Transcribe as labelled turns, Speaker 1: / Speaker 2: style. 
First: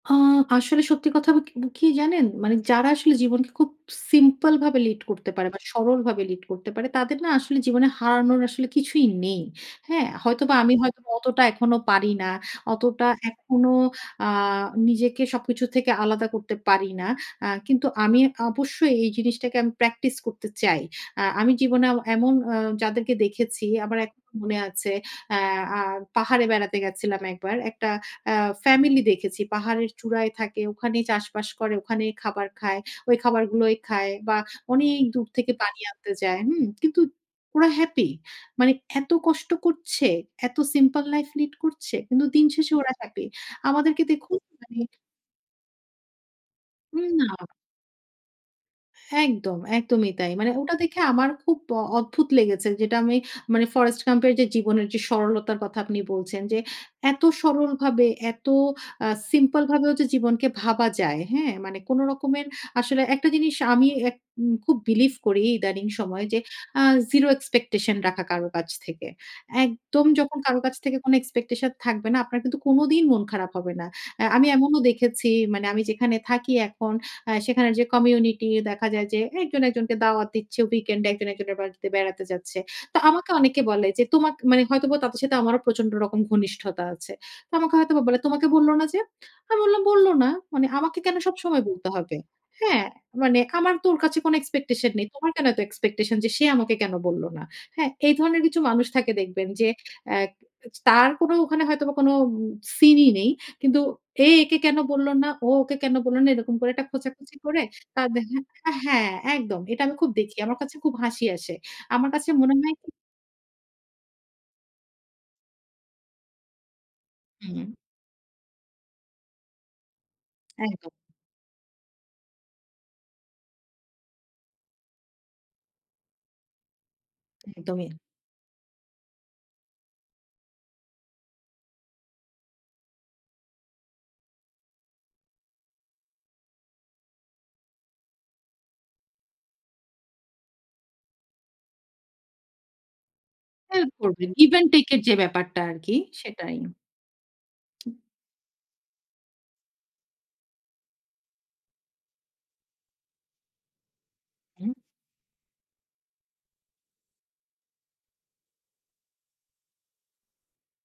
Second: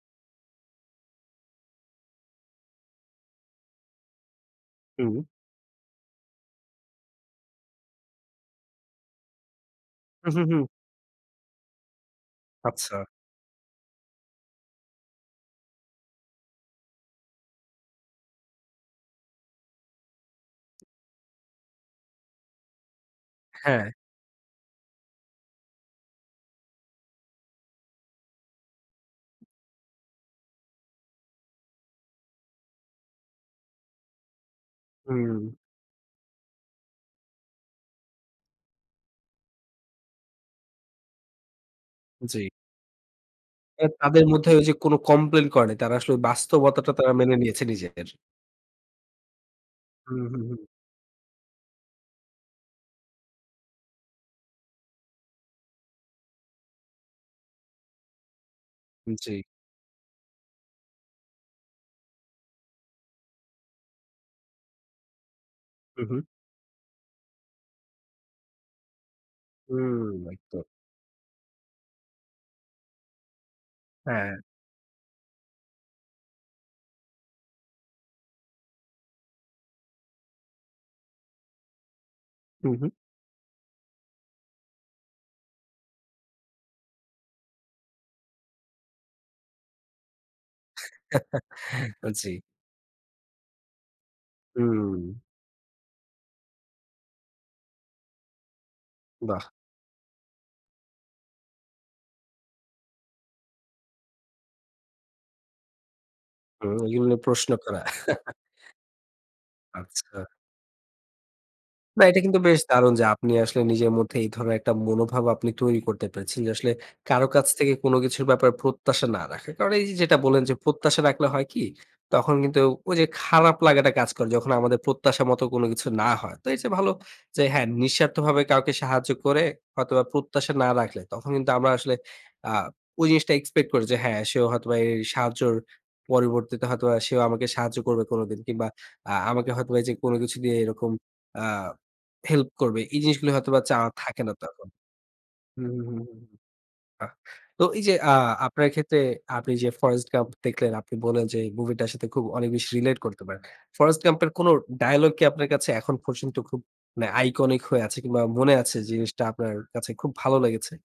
Speaker 1: আ আসলে সত্যি কথা ব ক কি জানেন? মানে যারা আসলে জীবনকে খুব সিম্পল ভাবে লিড
Speaker 2: হুম।
Speaker 1: করতে পারে বা সরলভাবে লিড করতে পারে, তাদের না আসলে জীবনে হারানোর আসলে কিছুই নেই। হ্যাঁ?
Speaker 2: হুম, হুম,
Speaker 1: হয়তোবা
Speaker 2: হুম।
Speaker 1: আমি হয়তো অতটা এখনো পারি না।
Speaker 2: আচ্ছা।
Speaker 1: অতটা এখনো আ নিজেকে সবকিছু থেকে আলাদা করতে পারি না। আ কিন্তু আমি অবশ্যই এই জিনিসটাকে আমি প্র্যাকটিস করতে চাই। আ আমি জীবনে এমন আ যাদেরকে দেখেছি,
Speaker 2: হ্যাঁ।
Speaker 1: আমার এক মনে আছে আ আ পাহাড়ে বেড়াতে গেছিলাম একবার। একটা আ ফ্যামিলি দেখেছি। পাহাড়ের চূড়ায় থাকে, ওখানেই চাষবাস করে, ওখানেই খাবার খায়। ঐ খাবারগুলোই খায় বা অনেক দূর থেকে
Speaker 2: হুম।
Speaker 1: পানি আনতে যায়। হুম? কিন্তু ওরা হ্যাপি। মানে এত কষ্ট করছে, এত সিম্পল লাইফ লিড করছে। কিন্তু দিন
Speaker 2: জি।
Speaker 1: শেষে ওরা হ্যাপি।
Speaker 2: এ
Speaker 1: আমাদেরকে
Speaker 2: তাদের
Speaker 1: দেখুন!
Speaker 2: মধ্যে ঐ যে কোন
Speaker 1: [unintelligible]
Speaker 2: কমপ্লেইন করে। তারা আসলে বাস্তবতাটা
Speaker 1: হুম
Speaker 2: তারা
Speaker 1: না।
Speaker 2: মেনে নিয়েছে নিজেদের।
Speaker 1: একদম, একদমই
Speaker 2: হুম,
Speaker 1: তাই।
Speaker 2: হুম,
Speaker 1: মানে
Speaker 2: হুম।
Speaker 1: ওটা দেখে আমার খুব অ অদ্ভুত লেগেছে। যেটা আমি মানে ফরেস্ট গাম্প এর যে জীবনের যে সরলতার কথা আপনি বলছেন, যে এত সরলভাবে এত আ
Speaker 2: জি।
Speaker 1: সিম্পল ভাবেও যে জীবনকে ভাবা যায়। হ্যাঁ? মানে কোন রকমের আসলে একটা জিনিস আমি আ উম খুব বিলিভ করি ইদানিং
Speaker 2: হুম, হুম।
Speaker 1: সময়, যে আ জিরো এক্সপেকটেশন রাখা কারো কাছ থেকে। একদম
Speaker 2: হুম,
Speaker 1: যখন কারো
Speaker 2: একদম।
Speaker 1: কাছ থেকে কোন এক্সপেকটেশন থাকবে না, আপনার কিন্তু কোনদিন মন খারাপ হবে না। আ
Speaker 2: হ্যাঁ।
Speaker 1: আমি এমনও দেখেছি, মানে আমি যেখানে থাকি এখন, আ সেখানে যে কমিউনিটি দেখা যায় যে একজন একজনকে দাওয়াত দিচ্ছে, উইকেন্ড এ একজন একজনের বাড়িতে বেড়াতে যাচ্ছে।
Speaker 2: হুম, হুম।
Speaker 1: তো আমাকে অনেকে বলে যে তোমকে মানে হয়তোবা তাদের সাথে আমারও প্রচন্ড রকম ঘনিষ্ঠতা আছে। তো আমাকে হয়তোবা বলে "তোমাকে বলল না যে?" আমি বললাম বলল না। মানে আমাকে কেন সবসময় বলতে হবে?
Speaker 2: জি।
Speaker 1: হ্যাঁ, মানে আমার তো ওর কাছে কোনো এক্সপেকটেশন
Speaker 2: হুম।
Speaker 1: নেই। তোমার কেন এত এক্সপেকটেশন যে সে আমাকে কেন বলল না? হ্যাঁ, এই ধরনের কিছু মানুষ থাকে
Speaker 2: বাহ।
Speaker 1: দেখবেন যে আ তার কোনো ওখানে হয়তোবা কোনো সিন ই নেই। কিন্তু এ একে কেন বলল না, ও ওকে কেন বলল না, এরকম করে
Speaker 2: হুম,
Speaker 1: একটা
Speaker 2: এগুলো
Speaker 1: খোঁচাখুঁচি
Speaker 2: প্রশ্ন
Speaker 1: করে
Speaker 2: করা।
Speaker 1: তাদের হ্যাঁ, একদম। এটা আমি খুব
Speaker 2: আচ্ছা।
Speaker 1: দেখি। আমার কাছে খুব হাসি আসে।
Speaker 2: না
Speaker 1: আমার
Speaker 2: এটা
Speaker 1: কাছে
Speaker 2: কিন্তু
Speaker 1: মনে
Speaker 2: বেশ
Speaker 1: হয় কি
Speaker 2: দারুণ যে আপনি আসলে নিজের মধ্যে এই ধরনের একটা মনোভাব আপনি তৈরি করতে পেরেছেন। যে আসলে কারো কাছ
Speaker 1: হুম।
Speaker 2: থেকে কোন কিছুর ব্যাপারে প্রত্যাশা না রাখা। কারণ এই যে যেটা বললেন যে
Speaker 1: একদম।
Speaker 2: প্রত্যাশা রাখলে হয় কি? তখন কিন্তু ঐ যে খারাপ লাগাটা কাজ করে। যখন আমাদের প্রত্যাশা মত কোন কিছু না হয়। তো এর চেয়ে ভালো যে হ্যাঁ,
Speaker 1: একদমই।
Speaker 2: নিঃস্বার্থভাবে কাউকে সাহায্য করে হয়তোবা প্রত্যাশা না রাখলে তখন কিন্তু আমরা আসলে আ ঐ জিনিসটা এক্সপেক্ট করি যে হ্যাঁ সেও হয়তোবা এই সাহায্যের পরবর্তীতে হয়তোবা সেও আমাকে সাহায্য করবে কোনদিন কিংবা আ আমাকে হয়তো বা যে কোন কিছু দিয়ে এরকম আ হেল্প করবে। এই জিনিসগুলো হয়তোবা চাওয়া
Speaker 1: হেল্প
Speaker 2: থাকে
Speaker 1: করবে,
Speaker 2: না
Speaker 1: গিভ
Speaker 2: তখন।
Speaker 1: আন্ড টেক এর যে ব্যাপারটা আর কি
Speaker 2: হুম।
Speaker 1: সেটাই।
Speaker 2: বাহ! তো এই যে আ আপনার ক্ষেত্রে আপনি যে ফরেস্ট গাম্প দেখলেন, আপনি বললেন যে মুভি টার সাথে খুব অনেক বেশি রিলেট করতে পারেন। ফরেস্ট ক্যাম্প এর কোন
Speaker 1: হুম।
Speaker 2: ডায়ালগ কি আপনার কাছে এখন পর্যন্ত খুব মানে আইকনিক হয়ে আছে? কিংবা মনে আছে জিনিসটা আপনার কাছে খুব ভালো লেগেছে?